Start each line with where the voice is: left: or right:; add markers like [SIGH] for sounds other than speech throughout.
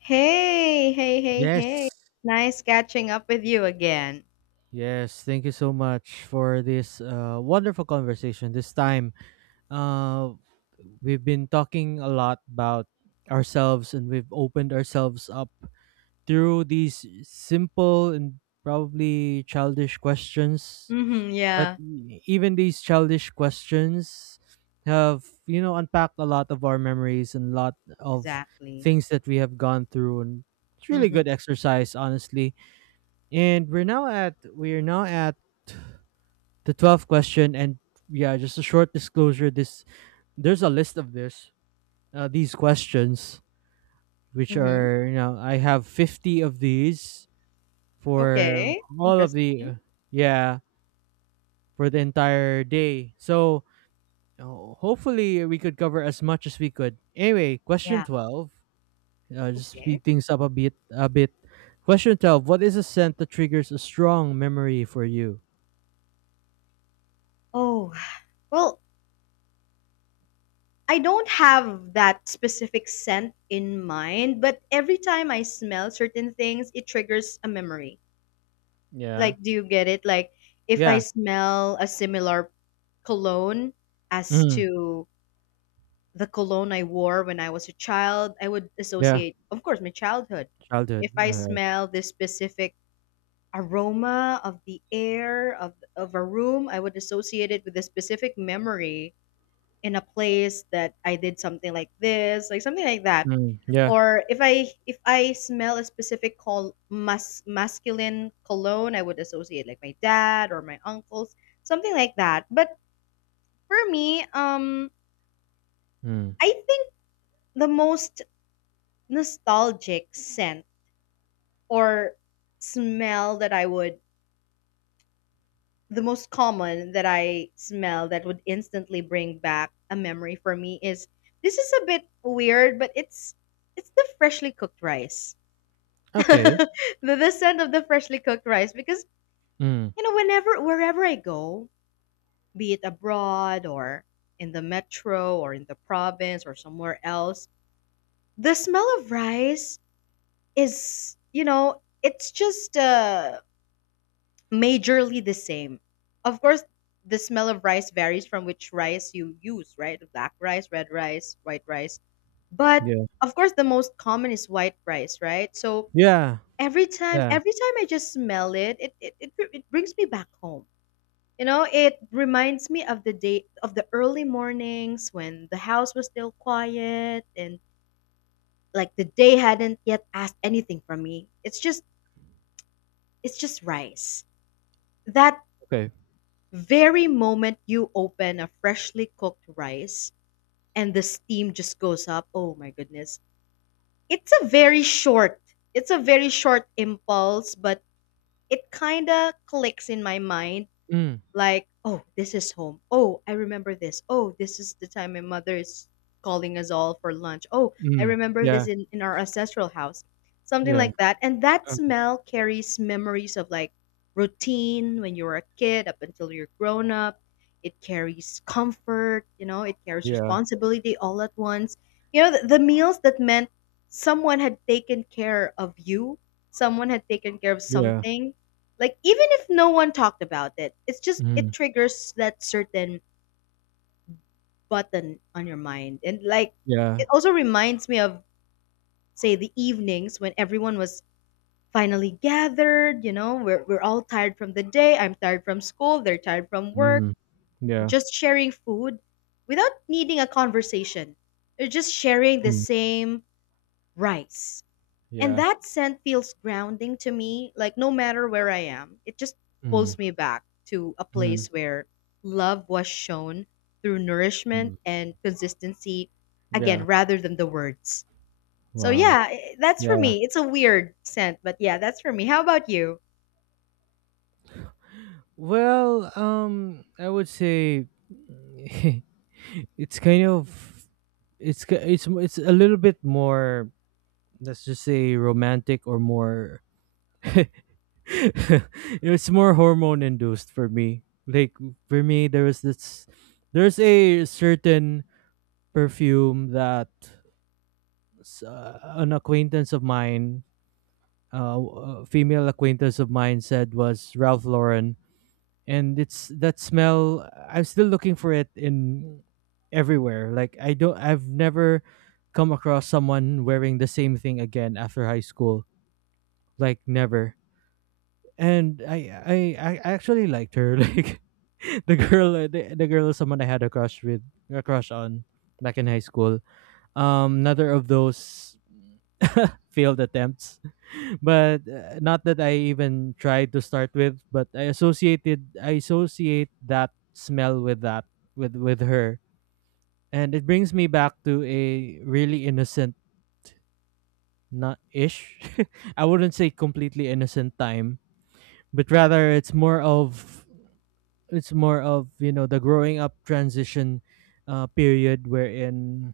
left: Hey, hey, hey, hey.
right: Yes.
left: Nice catching up with you again.
right: Yes, thank you so much for this wonderful conversation. This time, uh, we've been talking a lot about ourselves, and we've opened ourselves up through these simple and probably childish questions.
left: Mm-hmm,
right: But
left: yeah,
right: even these childish questions have unpacked a lot of our memories and a lot of
left: exactly.
right: things that we have gone through. And it's really
left: Mm-hmm,
right: good exercise, honestly. And we're now at the 12th question. And yeah, just a short disclosure, this there's a list of this these questions, which
left: mm-hmm.
right: are, I have 50 of these for
left: Okay,
right: all of
left: interesting.
right: the, yeah, for the entire day. So uh, hopefully we could cover as much as we could. Anyway, question
left: Yeah,
right: 12, just
left: okay.
right: speed things up a bit. Question 12, what is a scent that triggers a strong memory for you?
left: Oh, well, I don't have that specific scent in mind, but every time I smell certain things, it triggers a memory.
right: Yeah.
left: Like, do you get it? Like, if I
right: Yeah.
left: smell a similar cologne as to the cologne I wore when I was a child, I would
right: Yeah,
left: associate, of course, my childhood.
right: childhood.
left: If I
right: Alright.
left: smell this specific aroma of the air of a room, I would associate it with a specific memory in a place that I did something like this, like something like that.
right: Mm, yeah.
left: Or if I smell a specific masculine cologne, I would associate like my dad or my uncles, something like that. But for me,
right: Mm.
left: I think the most nostalgic scent or smell that I would, the most common that I smell that would instantly bring back a memory for me is, this is a bit weird, but it's the freshly cooked rice. [LAUGHS]
right: Okay.
left: the, the scent of the freshly cooked rice, because
right: Mm,
left: whenever, wherever I go, be it abroad or in the metro or in the province or somewhere else, the smell of rice is, it's just majorly the same. Of course, the smell of rice varies from which rice you use, right? Black rice, red rice, white rice. But
right: yeah.
left: of course, the most common is white rice, right? So
right: Yeah, yeah,
left: every time I just smell it, it brings me back home. You know, it reminds me of the day, of the early mornings when the house was still quiet and like the day hadn't yet asked anything from me. It's just, it's just rice. That
right: okay.
left: very moment you open a freshly cooked rice and the steam just goes up, oh my goodness, it's a very short, it's a very short impulse, but it kind of clicks in my mind
right: Mm,
left: like, oh, this is home, oh, I remember this, oh, this is the time my mother is calling us all for lunch, oh, I
right: mm,
left: remember this
right: yeah,
left: in our ancestral house, something
right: yeah,
left: like that. And that
right: uh,
left: smell carries memories of like routine when you were a kid up until you're grown up. It carries comfort, you know it carries
right: yeah,
left: responsibility all at once, you know, the meals that meant someone had taken care of you, someone had taken care of
right: yeah,
left: something, like even if no one talked about it, it's just,
right: mm,
left: it triggers that certain button on your mind. And like,
right: yeah,
left: it also reminds me of, say, the evenings when everyone was finally gathered, you know, we're all tired from the day, I'm tired from school, they're tired from work,
right: mm, yeah,
left: just sharing food without needing a conversation. They're just sharing the
right: mm,
left: same rice. And
right: yeah,
left: that scent feels grounding to me. Like, no matter where I am, it just
right: mm,
left: pulls me back to a
right: mm,
left: place where love was shown through
right: mm,
left: nourishment and consistency,
right: yeah.
left: again, rather than the words. So,
right: Wow.
left: yeah, that's for
right: Yeah.
left: me. It's a weird scent, but yeah, that's for me. How about you?
right: Well, I would say, [LAUGHS] it's kind of it's a little bit more, let's just say romantic, or more. [LAUGHS] [LAUGHS] It's more hormone induced for me. Like for me, there's a certain perfume that an acquaintance of mine, a female acquaintance of mine, said was Ralph Lauren, and it's that smell. I'm still looking for it, in everywhere. Like I don't, I've never come across someone wearing the same thing again after high school. Like never. And I actually liked her. [LAUGHS] Like the girl is someone I had a crush with, a crush on, back in high school. Another of those [LAUGHS] failed attempts, but not that I even tried to start with. But I associate that smell with that with her, and it brings me back to a really innocent, not ish, [LAUGHS] I wouldn't say completely innocent, time. But rather, it's more of, the growing up transition period, wherein,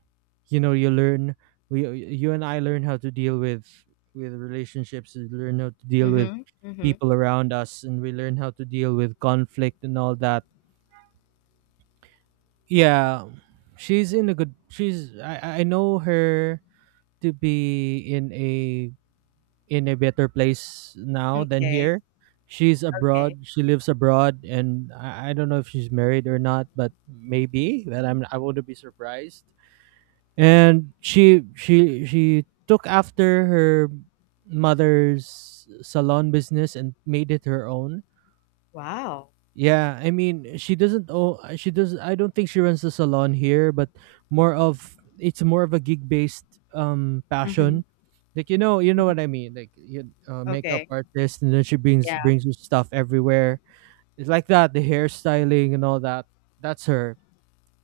right: you learn, we you and I learn how to deal with relationships, we learn how to
left: Mm
right: deal with
left: hmm. Mm
right: people around us, and we learn how to deal with conflict and all that. Yeah, she's in a good she's, I know her to be in a better place
left: hmm.
right: now than
left: Okay.
right: here. She's
left: Okay.
right: abroad. She lives abroad, and I don't know if she's married or not, but maybe. But I wouldn't be surprised. And she took after her mother's salon business and made it her own.
left: Wow.
right: Yeah, I mean, she doesn't, oh she does, I don't think she runs the salon here, but more of it's more of a gig-based,
left: Mm hmm.
right: passion. Like, you know what I mean. Like you, makeup
left: Okay.
right: artist, and then she brings
left: Yeah.
right: brings you stuff everywhere. It's like that, the hairstyling and all that. That's her.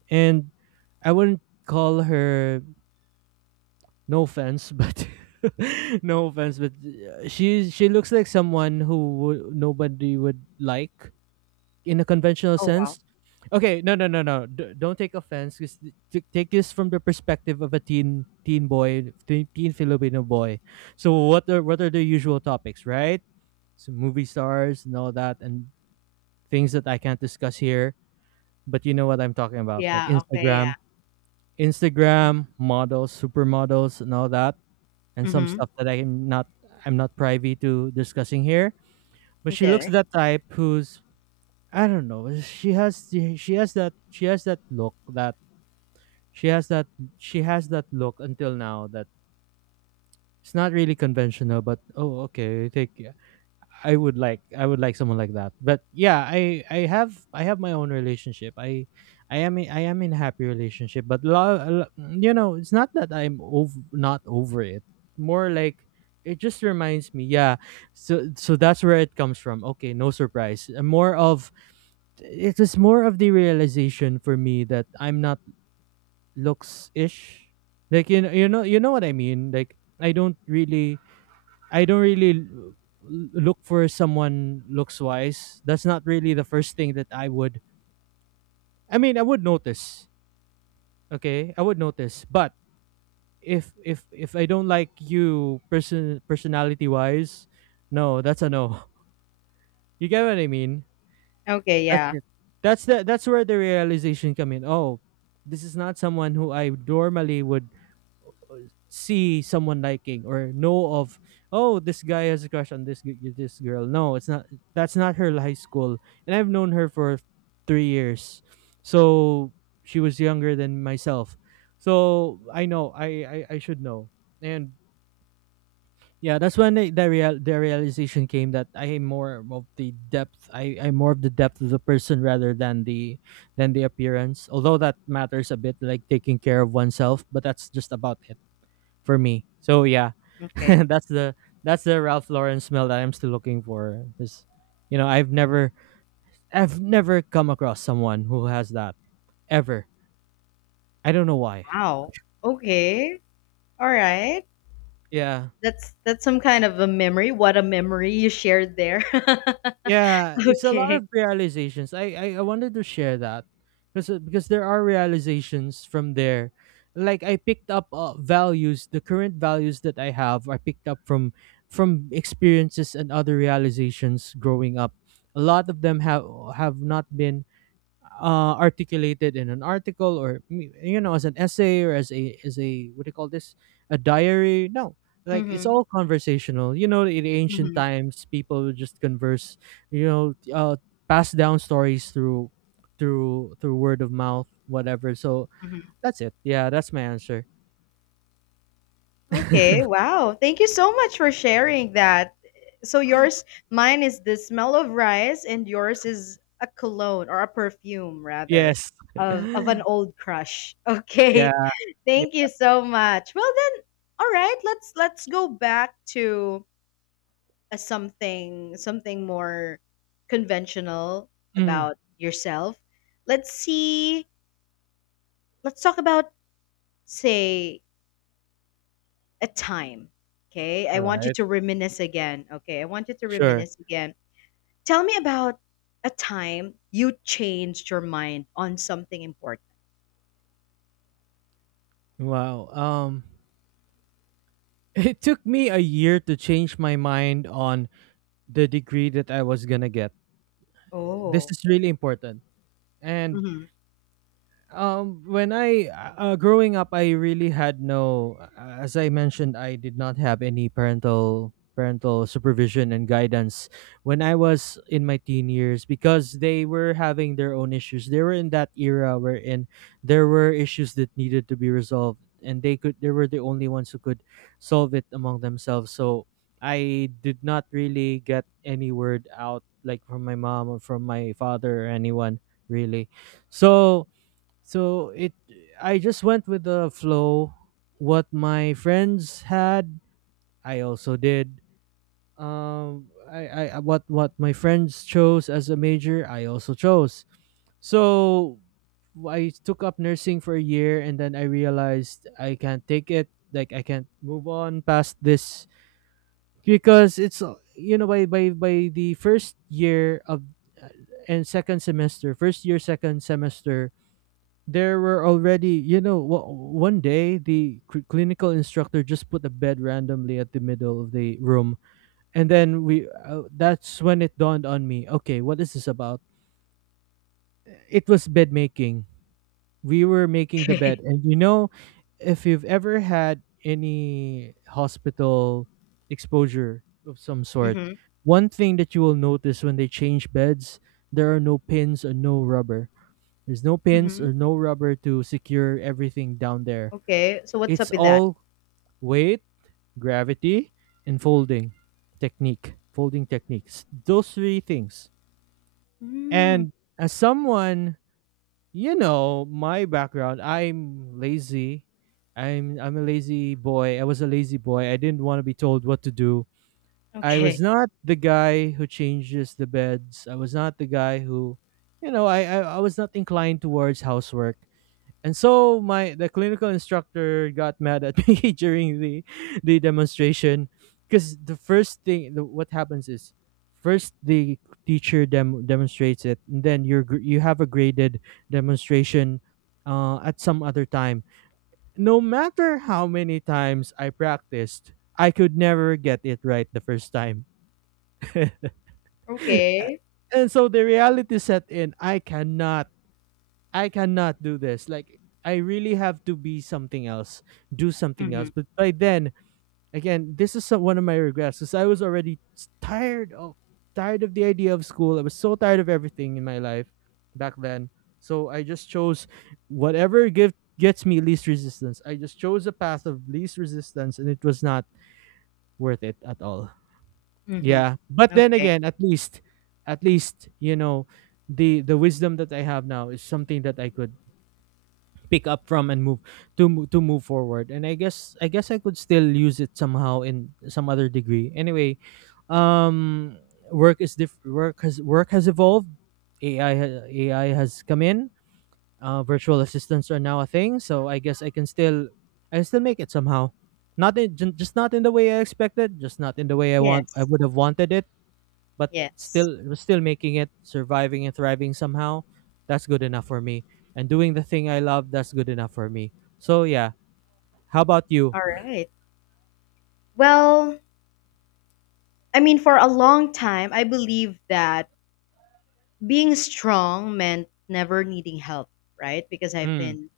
right: And I wouldn't call her, no offense, but, [LAUGHS] no offense, but she looks like someone who would, nobody would like, in a conventional
left: Oh, wow.
right: sense. Okay, no, no, no, no. Don't take offense. Cause take this from the perspective of a teen, teen boy, teen, teen Filipino boy. So what are the usual topics, right? So movie stars and all that, and things that I can't discuss here. But you know what I'm talking about, like
left: Yeah. Okay. Yeah.
right: Instagram models, supermodels, and all that, and some
left: Mm
right: stuff that I'm not privy to discussing here. But
left: hmm.
right: she looks
left: Okay.
right: that type who's, I don't know. She has she has that, she has that look, that she has that, she has that look until now, that it's not really conventional. But oh okay, take, I would like someone like that. But yeah, I have my own relationship. I am in a happy relationship, but it's not that I'm over, not over it. More like, it just reminds me, yeah. so that's where it comes from. Okay, no surprise. More of it was more of the realization for me that I'm not looks ish. Like, you know what I mean. Like I don't really look for someone looks wise. That's not really the first thing that I would. I mean, I would notice. Okay, I would notice. But if I don't like you, personality wise, no, that's a no. [LAUGHS] You get what I mean?
left: Okay.
right: That's
left: Yeah.
right: it. That's where the realization come in. Oh, this is not someone who I normally would, see someone liking, or know of. Oh, this guy has a crush on this this girl. No, it's not. That's not her, high school, and I've known her for 3 years, so she was younger than myself. So I know, I should know. And yeah, that's when the realization came, that I am more of the depth. I'm more of the depth of the person rather than the appearance. Although that matters a bit, like taking care of oneself, but that's just about it for me. So yeah, [LAUGHS]
left: Okay.
right: that's the that's the Ralph Lauren smell that I'm still looking for. Because, you know, I've never come across someone who has that, ever. I don't know why.
left: Wow. Okay. All right.
right: Yeah.
left: That's some kind of a memory. What a memory you shared there.
right: Yeah,
left: [LAUGHS]
right: it's a lot
left: Okay.
right: of realizations. I wanted to share that, because there are realizations from there. Like I picked up, values, the current values that I have, I picked up from, experiences and other realizations growing up. A lot of them have not been articulated in an article, or as an essay, or as a what do you call this, a diary, no. Like it's
left: Mhm.
right: all conversational, you know. In ancient
left: Mhm.
right: times, people would just converse, you know, pass down stories through word of mouth, whatever. So
left: Mhm.
right: that's it, yeah, that's my answer.
left: Okay. Wow. Thank you so much for sharing that. So yours, mine is the smell of rice and yours is a cologne or a perfume rather
right: Yes.
left: of an old crush.
right: Yeah,
left: Okay. [LAUGHS]
right: yeah.
left: Thank you so much. Well then, all right, let's go back to a, something, something more conventional
right: Mhm.
left: about yourself. Let's see, let's talk about, say, a time. Okay, I
right: all
left: want you
right: right
left: to reminisce again. Okay, I want you to
right: sure.
left: reminisce again. Tell me about a time you changed your mind on something important.
right: Wow, [LAUGHS] it took me a year to change my mind on the degree that I was gonna get. This
left: Oh,
right: is really important. And
left: mm-hmm.
right: when I, growing up, I really had no, as I mentioned, I did not have any parental supervision and guidance when I was in my teen years, because they were having their own issues. They were in that era wherein there were issues that needed to be resolved, and they were the only ones who could solve it among themselves. So I did not really get any word out, like from my mom, or from my father, or anyone, really. So so it I just went with the flow. What my friends had, I also did. I what my friends chose as a major, I also chose. So I took up nursing for a year, and then I realized I can't take it. Like I can't move on past this because it's, by the first year of, uh, and second semester, first year, second semester, there were already, one day the clinical instructor just put a bed randomly at the middle of the room, and then we. That's when it dawned on me. Okay, what is this about? It was bed making. We were making the
left: Okay.
right: bed, and, you know, if you've ever had any hospital exposure of some
left: [LAUGHS]
right: sort,
left: Mm-hmm.
right: one thing that you will notice when they change beds, there are no pins and no rubber. There's no pins
left: Mm-hmm.
right: or no rubber to secure everything down there.
left: Okay, so what's up
right: It's
left: with that?
right: all weight, gravity, and folding technique. Folding techniques. Those three things.
left: Mm,
right: And as someone, you know, my background, I'm lazy. I'm a lazy boy. I was a lazy boy. I didn't want to be told what to do. I was
left: okay.
right: not the guy who changes the beds. I was not the guy who, you know, I was not inclined towards housework. And so, my the clinical instructor got mad at [LAUGHS] me during the demonstration, because the first thing, what happens is, first the teacher demonstrates it, and then you're you have a graded demonstration, at some other time. No matter how many times I practiced, I could never get it right the first time. [LAUGHS] And
left: Okay.
right: so the reality set in. I cannot do this. Like I really have to be something else, do something
left: Mm-hmm.
right: else. But by then, again, this is one of my regrets, because I was already tired of, the idea of school. I was so tired of everything in my life back then. So I just chose whatever give, gets me least resistance. I just chose a path of least resistance, and it was not worth it at all.
left: Mm-hmm.
right: Yeah, but then
left: Okay.
right: again, at least, at least you know, the wisdom that I have now is something that I could pick up from and move to move forward. And I guess I could still use it somehow in some other degree anyway. um Work has work has evolved. AI has come in. Virtual assistants are now a thing, so I guess I can still, I can still make it somehow, not in, ju- just not in the way I expected, just not in the way I
left: Yes.
right: would have wanted it. But
left: Yes.
right: still making it, surviving and thriving somehow, that's good enough for me. And doing the thing I love, that's good enough for me. So yeah, how about you?
left: All right. Well, I mean, for a long time, I believe that being strong meant never needing help, right? Because I've
right: Mm,
left: been,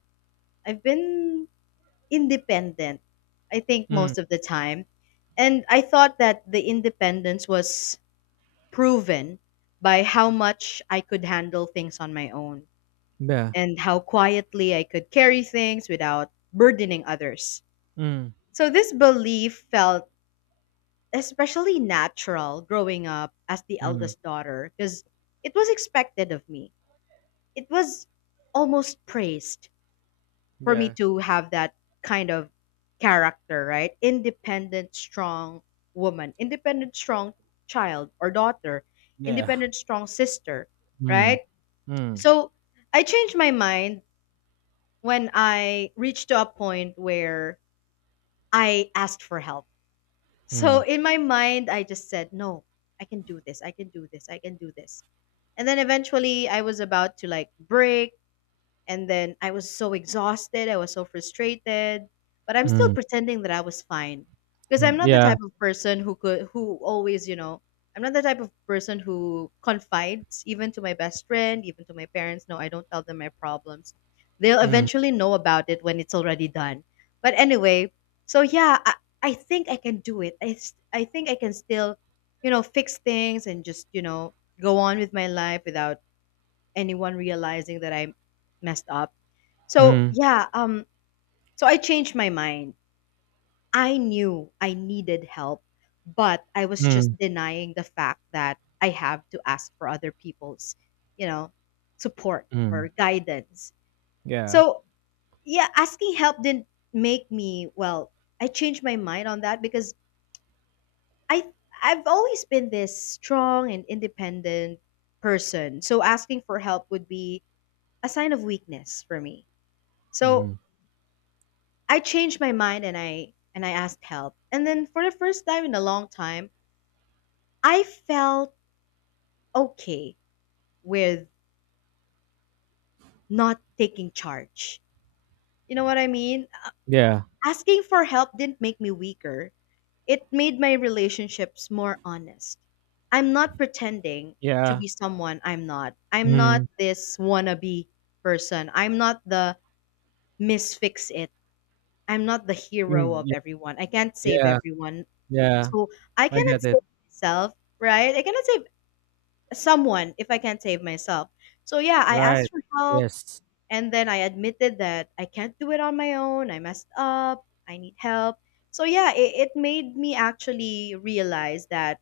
left: I've been independent. I think
right: mm,
left: most of the time, and I thought that the independence was proven by how much I could handle things on my own
right: yeah,
left: and how quietly I could carry things without burdening others.
right: Mm,
left: So this belief felt especially natural growing up as the
right: mm,
left: eldest daughter, because it was expected of me. It was almost praised for me
right: yeah,
left: to have that kind of character, right? Independent, strong woman, independent, strong child or daughter,
right: yeah,
left: independent, strong sister,
right: mm,
left: right?
right: mm,
left: So I changed my mind when I reached to a point where I asked for help. So
right: mm,
left: in my mind, I just said, no, I can do this. I can do this. I can do this. And then eventually I was about to like break. And then I was so exhausted, I was so frustrated, but I'm still
right: mm,
left: pretending that I was fine, because I'm not the
right: yeah,
left: type of person who could, who always, you know, I'm not the type of person who confides even to my best friend, even to my parents. No, I don't tell them my problems. They'll
right: mm,
left: eventually know about it when it's already done. But anyway, so yeah, I think I can do it. I think I can still, you know, fix things and just, you know, go on with my life without anyone realizing that I messed up. So
right: mm,
left: yeah, so I changed my mind. I knew I needed help, but I was
right: mm,
left: just denying the fact that I have to ask for other people's, you know, support or
right: mm,
left: guidance.
right: yeah,
left: So yeah, asking help didn't make me well. I changed my mind on that because I, I've always been this strong and independent person. So asking for help would be a sign of weakness for me. So
right: mm,
left: I changed my mind and I asked help. And then for the first time in a long time, I felt okay with not taking charge. You know what I mean?
right: yeah,
left: Asking for help didn't make me weaker. It made my relationships more honest. I'm not pretending to
right: yeah,
left: be someone I'm not. I'm not
right: mm,
left: this wannabe person. I'm not the misfix it. I'm not the hero
right: mm,
left: of
right: yeah,
left: everyone. I can't save
right: yeah,
left: everyone.
right: yeah,
left: So I
right: I
left: cannot
right: get it.
left: save myself, right? I cannot save someone if I can't save myself. So yeah, I
right: Right.
left: asked for help
right: Yes.
left: and then I admitted that I can't do it on my own. I messed up. I need help. So yeah, it made me actually realize that,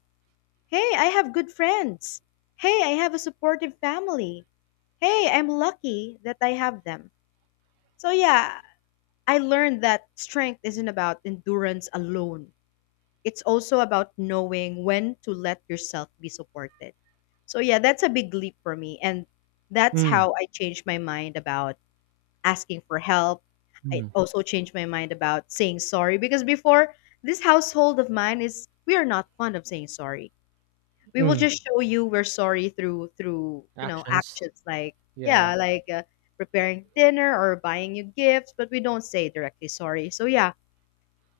left: hey, I have good friends. Hey, I have a supportive family. Hey, I'm lucky that I have them. So yeah, I learned that strength isn't about endurance alone, it's also about knowing when to let yourself be supported. So yeah, that's a big leap for me and that's
right: Mm,
left: how I changed my mind about asking for help. I
right: mm,
left: also changed my mind about saying sorry, because before, this household of mine is, we are not fond of saying sorry. We will
right: mm.
left: just show you we're sorry through you know,
right: Actions.
left: actions like,
right: Yeah.
left: yeah, like preparing dinner or buying you gifts, but we don't say directly sorry. So yeah,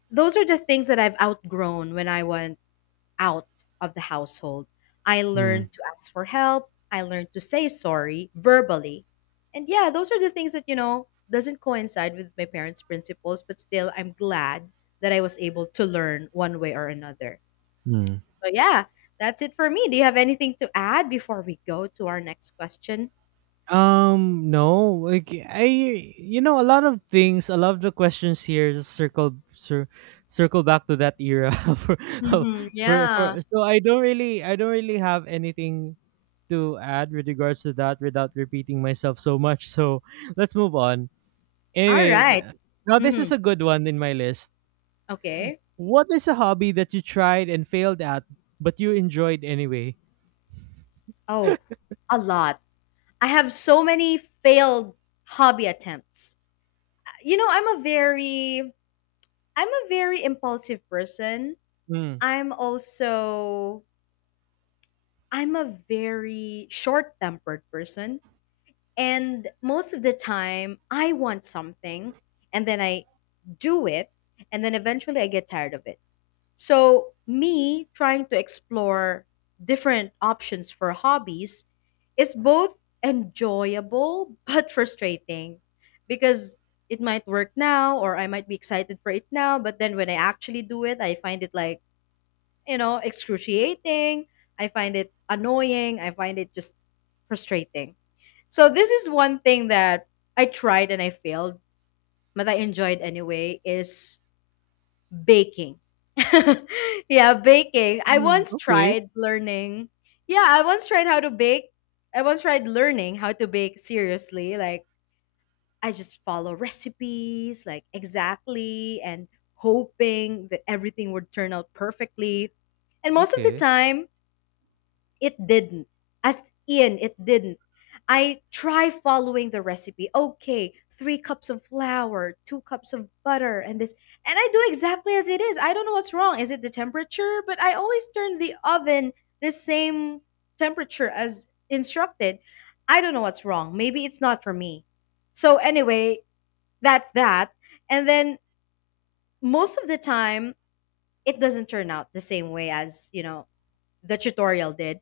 left: those are the things that I've outgrown when I was out of the household. I
right: Mm,
left: learned to ask for help. I learned to say sorry verbally. And yeah, those are the things that, you know, doesn't coincide with my parents' principles, but still I'm glad that I was able to learn one way or another.
right: mm.
left: So yeah, that's it for me. Do you have anything to add before we go to our next question?
right: No, like I, a lot of things, a lot of the questions here just circle, cir- circle back to that era [LAUGHS]
left: Mm-hmm. Yeah.
right: for. So I don't really have anything to add with regards to that without repeating myself so much. So let's move on.
left: All
right: Anyway,
left: right.
right: now this is
left: Mm-hmm.
right: a good one in my list.
left: Okay.
right: What is a hobby that you tried and failed at, but you enjoyed anyway?
left: Oh, a lot. I have so many failed hobby attempts. You know, I'm a very, I'm a very impulsive person.
right: Mm.
left: I'm also, I'm a very short-tempered person and most of the time I want something and then I do it and then eventually I get tired of it. So, me trying to explore different options for hobbies is both enjoyable [LAUGHS] but frustrating, because it might work now or I might be excited for it now, but then when I actually do it, I find it like, you know, excruciating. I find it annoying. I find it just frustrating. So, this is one thing that I tried and I failed, but I enjoyed anyway is baking. [LAUGHS] Yeah, baking. I
right: Mm,
left: once
right: okay.
left: tried learning. Yeah, I once tried how to bake. I once tried learning how to bake seriously. Like, I just follow recipes, like, exactly, and hoping that everything would turn out perfectly. And most of the
right: Okay.
left: time, it didn't. As in, it didn't. I try following the recipe. Okay, three cups of flour, two cups of butter, and this. And I do exactly as it is. I don't know what's wrong. Is it the temperature? But I always turn the oven the same temperature as instructed. I don't know what's wrong. Maybe it's not for me. So, anyway, that's that. And then most of the time, it doesn't turn out the same way as, the tutorial did.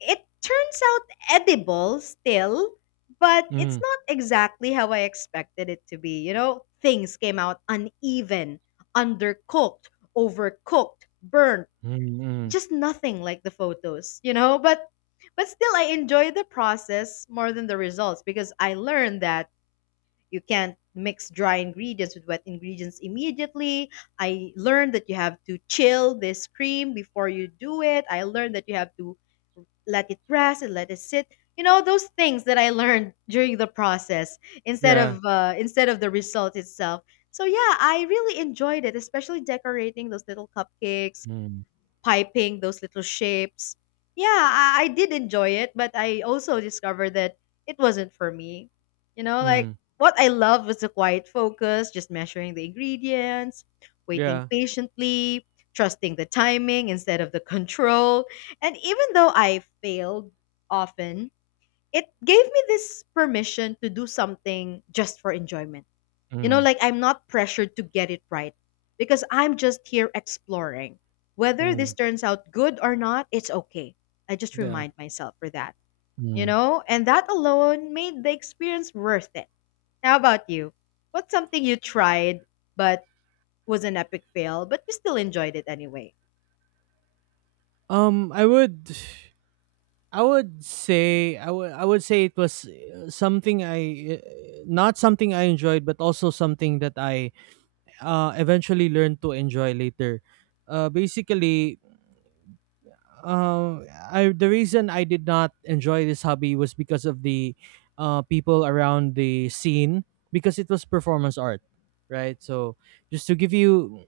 left: It turns out edible still, but it's
right: Mm.
left: not exactly how I expected it to be. You know, things came out uneven, undercooked, overcooked, burnt,
right: Mm, mm.
left: just nothing like the photos? But still I enjoy the process more than the results because I learned that you can't mix dry ingredients with wet ingredients immediately. I learned that you have to chill this cream before you do it. I learned that you have to let it rest and let it sit. You know those things that I learned during the process
right: Yeah.
left: instead of the result itself. So yeah, I really enjoyed it, especially decorating those little cupcakes
right: Mm.
left: piping those little shapes. Yeah, I did enjoy it, but I also discovered that it wasn't for me. You know, like
right: Mm.
left: what I loved was the quiet focus, just measuring the ingredients, waiting
right: Yeah.
left: patiently, trusting the timing instead of the control. And even though I failed often, it gave me this permission to do something just for enjoyment, you know,
right: Mm.
left: like I'm not pressured to get it right because I'm just here exploring. Whether this
right: Mm.
left: turns out good or not, it's okay. I just
right: Yeah.
left: remind myself for that, you
right: Mm.
left: know? And that alone made the experience worth it. How about you? What's something you tried but was an epic fail, but you still enjoyed it anyway?
right: I would, I would say it was something not something I enjoyed, but also something that I eventually learned to enjoy later. Basically, uh, I the reason I did not enjoy this hobby was because of the people around the scene, because it was performance art, right? So just to give you,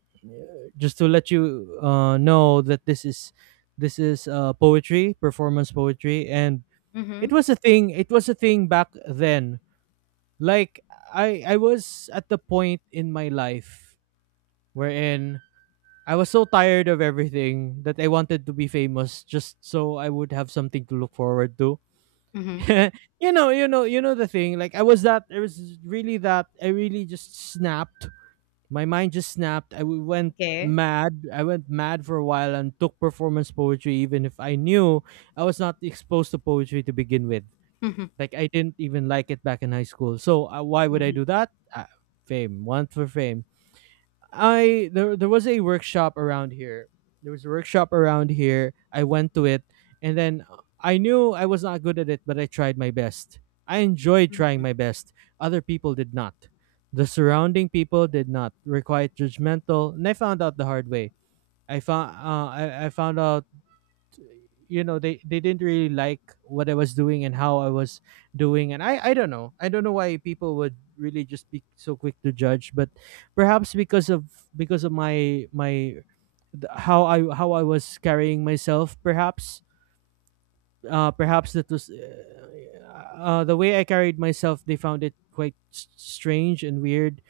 right: just to let you know that this is poetry, performance poetry, and
left: Mm-hmm.
right: it was a thing. It was a thing back then. Like I was at the point in my life wherein I was so tired of everything that I wanted to be famous just so I would have something to look forward to.
left: Mm-hmm.
right: [LAUGHS] You know the thing. Like I was that I was really that I really just snapped. My mind just snapped. Went
left: Okay.
right: mad. I went mad for a while and took performance poetry even if I knew I was not exposed to poetry to begin with.
left: Mm-hmm.
right: Like I didn't even like it back in high school. So why would I do that? Fame, want for fame. I There was a workshop around here. There was a workshop around here. I went to it, and then I knew I was not good at it, but I tried my best. I enjoyed trying
left: Mm-hmm.
right: my best. Other people did not. The surrounding people did not. Were quite judgmental, and I found out the hard way. I found out, you know, they didn't really like what I was doing and how I was doing. And I don't know, I don't know why people would really just be so quick to judge, but perhaps because of, because of my my how I, how I was carrying myself perhaps. Perhaps that was the way I carried myself. They found it quite strange and weird,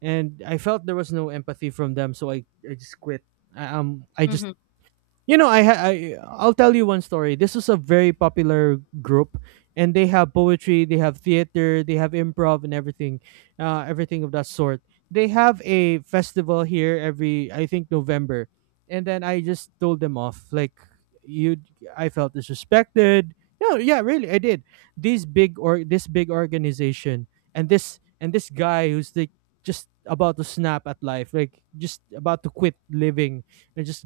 right: and I felt there was no empathy from them, so I just quit. I just
left: Mm-hmm.
right: you know, I I'll tell you one story. This is a very popular group, and they have poetry, they have theater, they have improv, and everything, everything of that sort. They have a festival here every, I think, November, and then I just told them off. Like you, I felt disrespected. No, yeah, really, I did. These big or this big organization, and this guy who's like just about to snap at life, like just about to quit living, and just,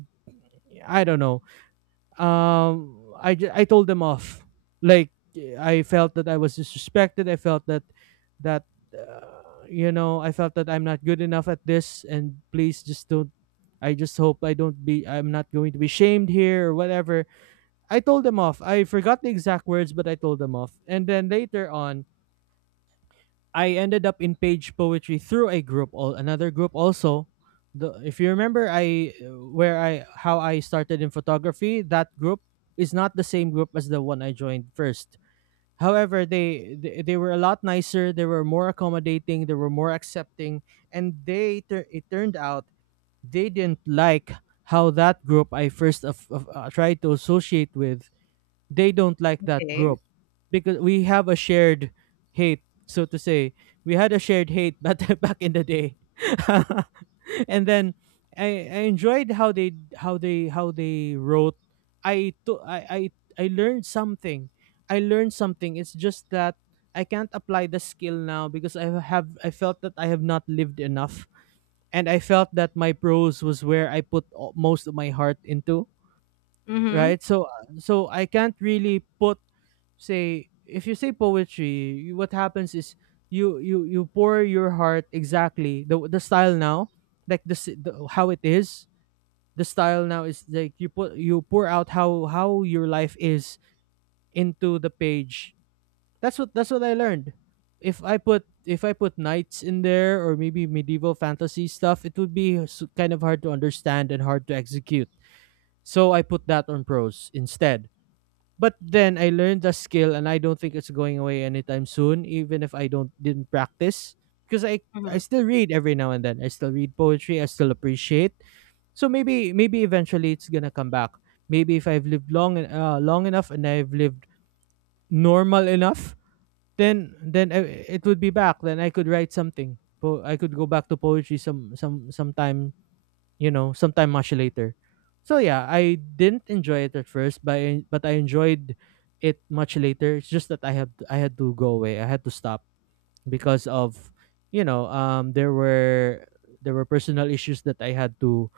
right: I don't know, I told them off. Like I felt that I was disrespected. I felt that, you know, I felt that I'm not good enough at this, and please just don't, I just hope I don't be I'm not going to be shamed here or whatever. I told them off. I forgot the exact words, but I told them off. And then later on I ended up in page poetry through a group all another group also. The If you remember I where I, how I started in photography, that group is not the same group as the one I joined first. However, they were a lot nicer, they were more accommodating, they were more accepting, and it turned out they didn't like how that group I first tried to associate with, they don't like that
left: Okay.
right: group because we have a shared hate, so to say. We had a shared hate but [LAUGHS] back in the day. [LAUGHS] And then I enjoyed how they wrote. I to, I, I learned something. I learned something. It's just that I can't apply the skill now because I felt that I have not lived enough, and I felt that my prose was where I put most of my heart into,
left: Mm-hmm.
right: right? So so I can't really put, say if you say poetry, what happens is you pour your heart exactly. The style now, like the how it is, the style now is like you put, you pour out how your life is into the page. That's what, that's what I learned. If I put knights in there, or maybe medieval fantasy stuff, it would be kind of hard to understand and hard to execute, so I put that on prose instead. But then I learned the skill, and I don't think it's going away anytime soon, even if I don't didn't practice. Because I
left: Mm-hmm.
right: I still read every now and then. I still read poetry, I still appreciate. So maybe, maybe eventually it's gonna come back. Maybe if I've lived long enough and I've lived normal enough, then it would be back. Then I could write something. I could go back to poetry sometime, you know, sometime much later. So yeah, I didn't enjoy it at first, but but I enjoyed it much later. It's just that I had to go away. I had to stop because of, you know, there were, there were personal issues that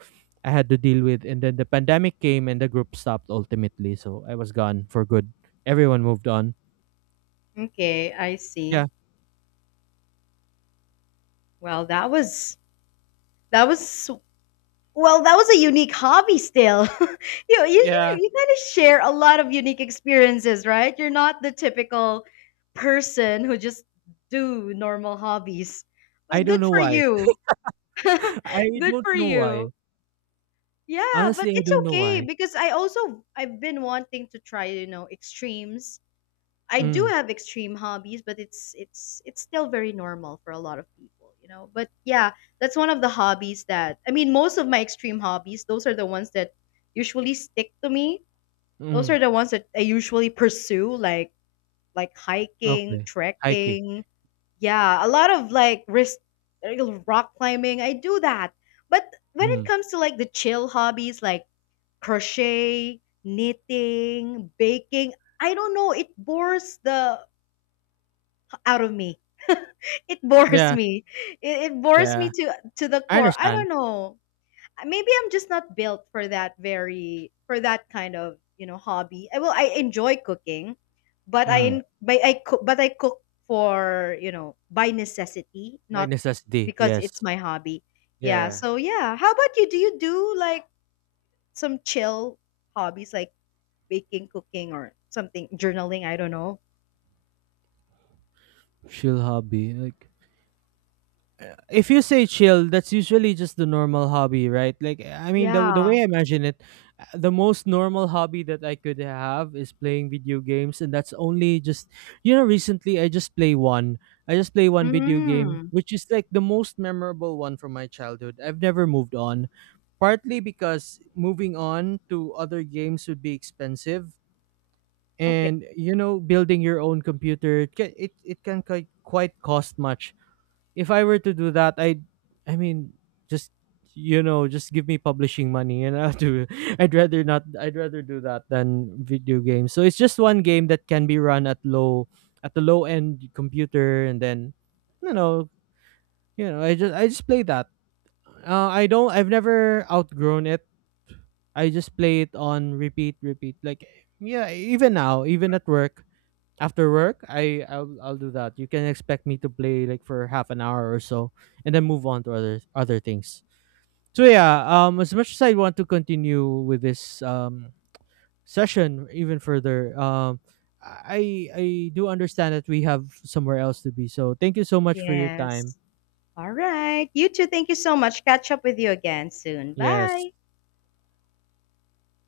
right: I had to deal with, and then the pandemic came and the group stopped ultimately. So I was gone for good. Everyone moved on.
left: Okay, I
right: Yeah,
left: see. Well, that was Well, that was a unique hobby still. [LAUGHS]
right: yeah.
left: You kind of share a lot of unique experiences, right? You're not the typical person who just do normal hobbies.
right: I
left: But good
right: don't know
left: for
right: why.
left: you.
right: [LAUGHS]
left: [LAUGHS]
right: I
left: Good
right: don't
left: for
right: know why.
left: you. Yeah, but
right: Honestly, I
left: it's
right: don't know
left: okay
right: why.
left: because I also I've been wanting to try, you know, extremes. I do
right: Mm,
left: have extreme hobbies, but it's still very normal for a lot of people, you know. But yeah, that's one of the hobbies that I mean, most of my extreme hobbies, those are the ones that usually stick to me. Those are
right: mm.
left: the ones that I usually pursue, like hiking,
right: Okay. Hiking.
left: trekking. Yeah, a lot of like risk, rock climbing. I do that. But when it
right: Mm.
left: comes to like the chill hobbies like crochet, knitting, baking, I don't know, it bores the out of me. [LAUGHS] It bores
right: Yeah,
left: me. It bores me
right: yeah.
left: to the
right: I
left: core. I
right: understand.
left: don't know. Maybe I'm just not built for that, very for that kind of you know hobby. I, well, I enjoy cooking, but I in
right: Mm.
left: but I cook for you know by necessity,
right: By
left: not
right: necessity,
left: because it's
right: yes.
left: my hobby. Yeah.
right: Yeah.
left: So yeah. How about you? Do you do like some chill hobbies like baking, cooking, or something journaling? I don't know.
right: Chill hobby. Like, uh, if you say chill, that's usually just the normal hobby, right? Like eh, I mean, the
left: Yeah.
right: way I imagine it, the most normal hobby that I could have is playing video games, and that's only just, you know. Recently, I just play one. I just play one video game,
left: Mm.
right: which is like the most memorable one from my childhood. I've never moved on, partly because moving on to other games would be expensive.
left: Okay.
right: And you know, building your own computer, it can, it can quite, quite cost much. If I were to do that, I mean just, you know, just give me publishing money and I'll do [LAUGHS] I'd rather not, I'd rather do that than video games. So it's just one game that can be run at low, at the low end computer, and then, you know, you know, I just play that. I don't, I've never outgrown it. I just play it on repeat like. Yeah, even now, even at work, after work, I'll do that. You can expect me to play like for 1/2 an hour or so, and then move on to other things. So yeah, as much as I want to continue with this session even further, I do understand that we have somewhere else to be, so thank you so much for your time.
left: Yes. All right. You too. Thank you so much. Catch up with you again soon.
right: Yes.
left: Bye.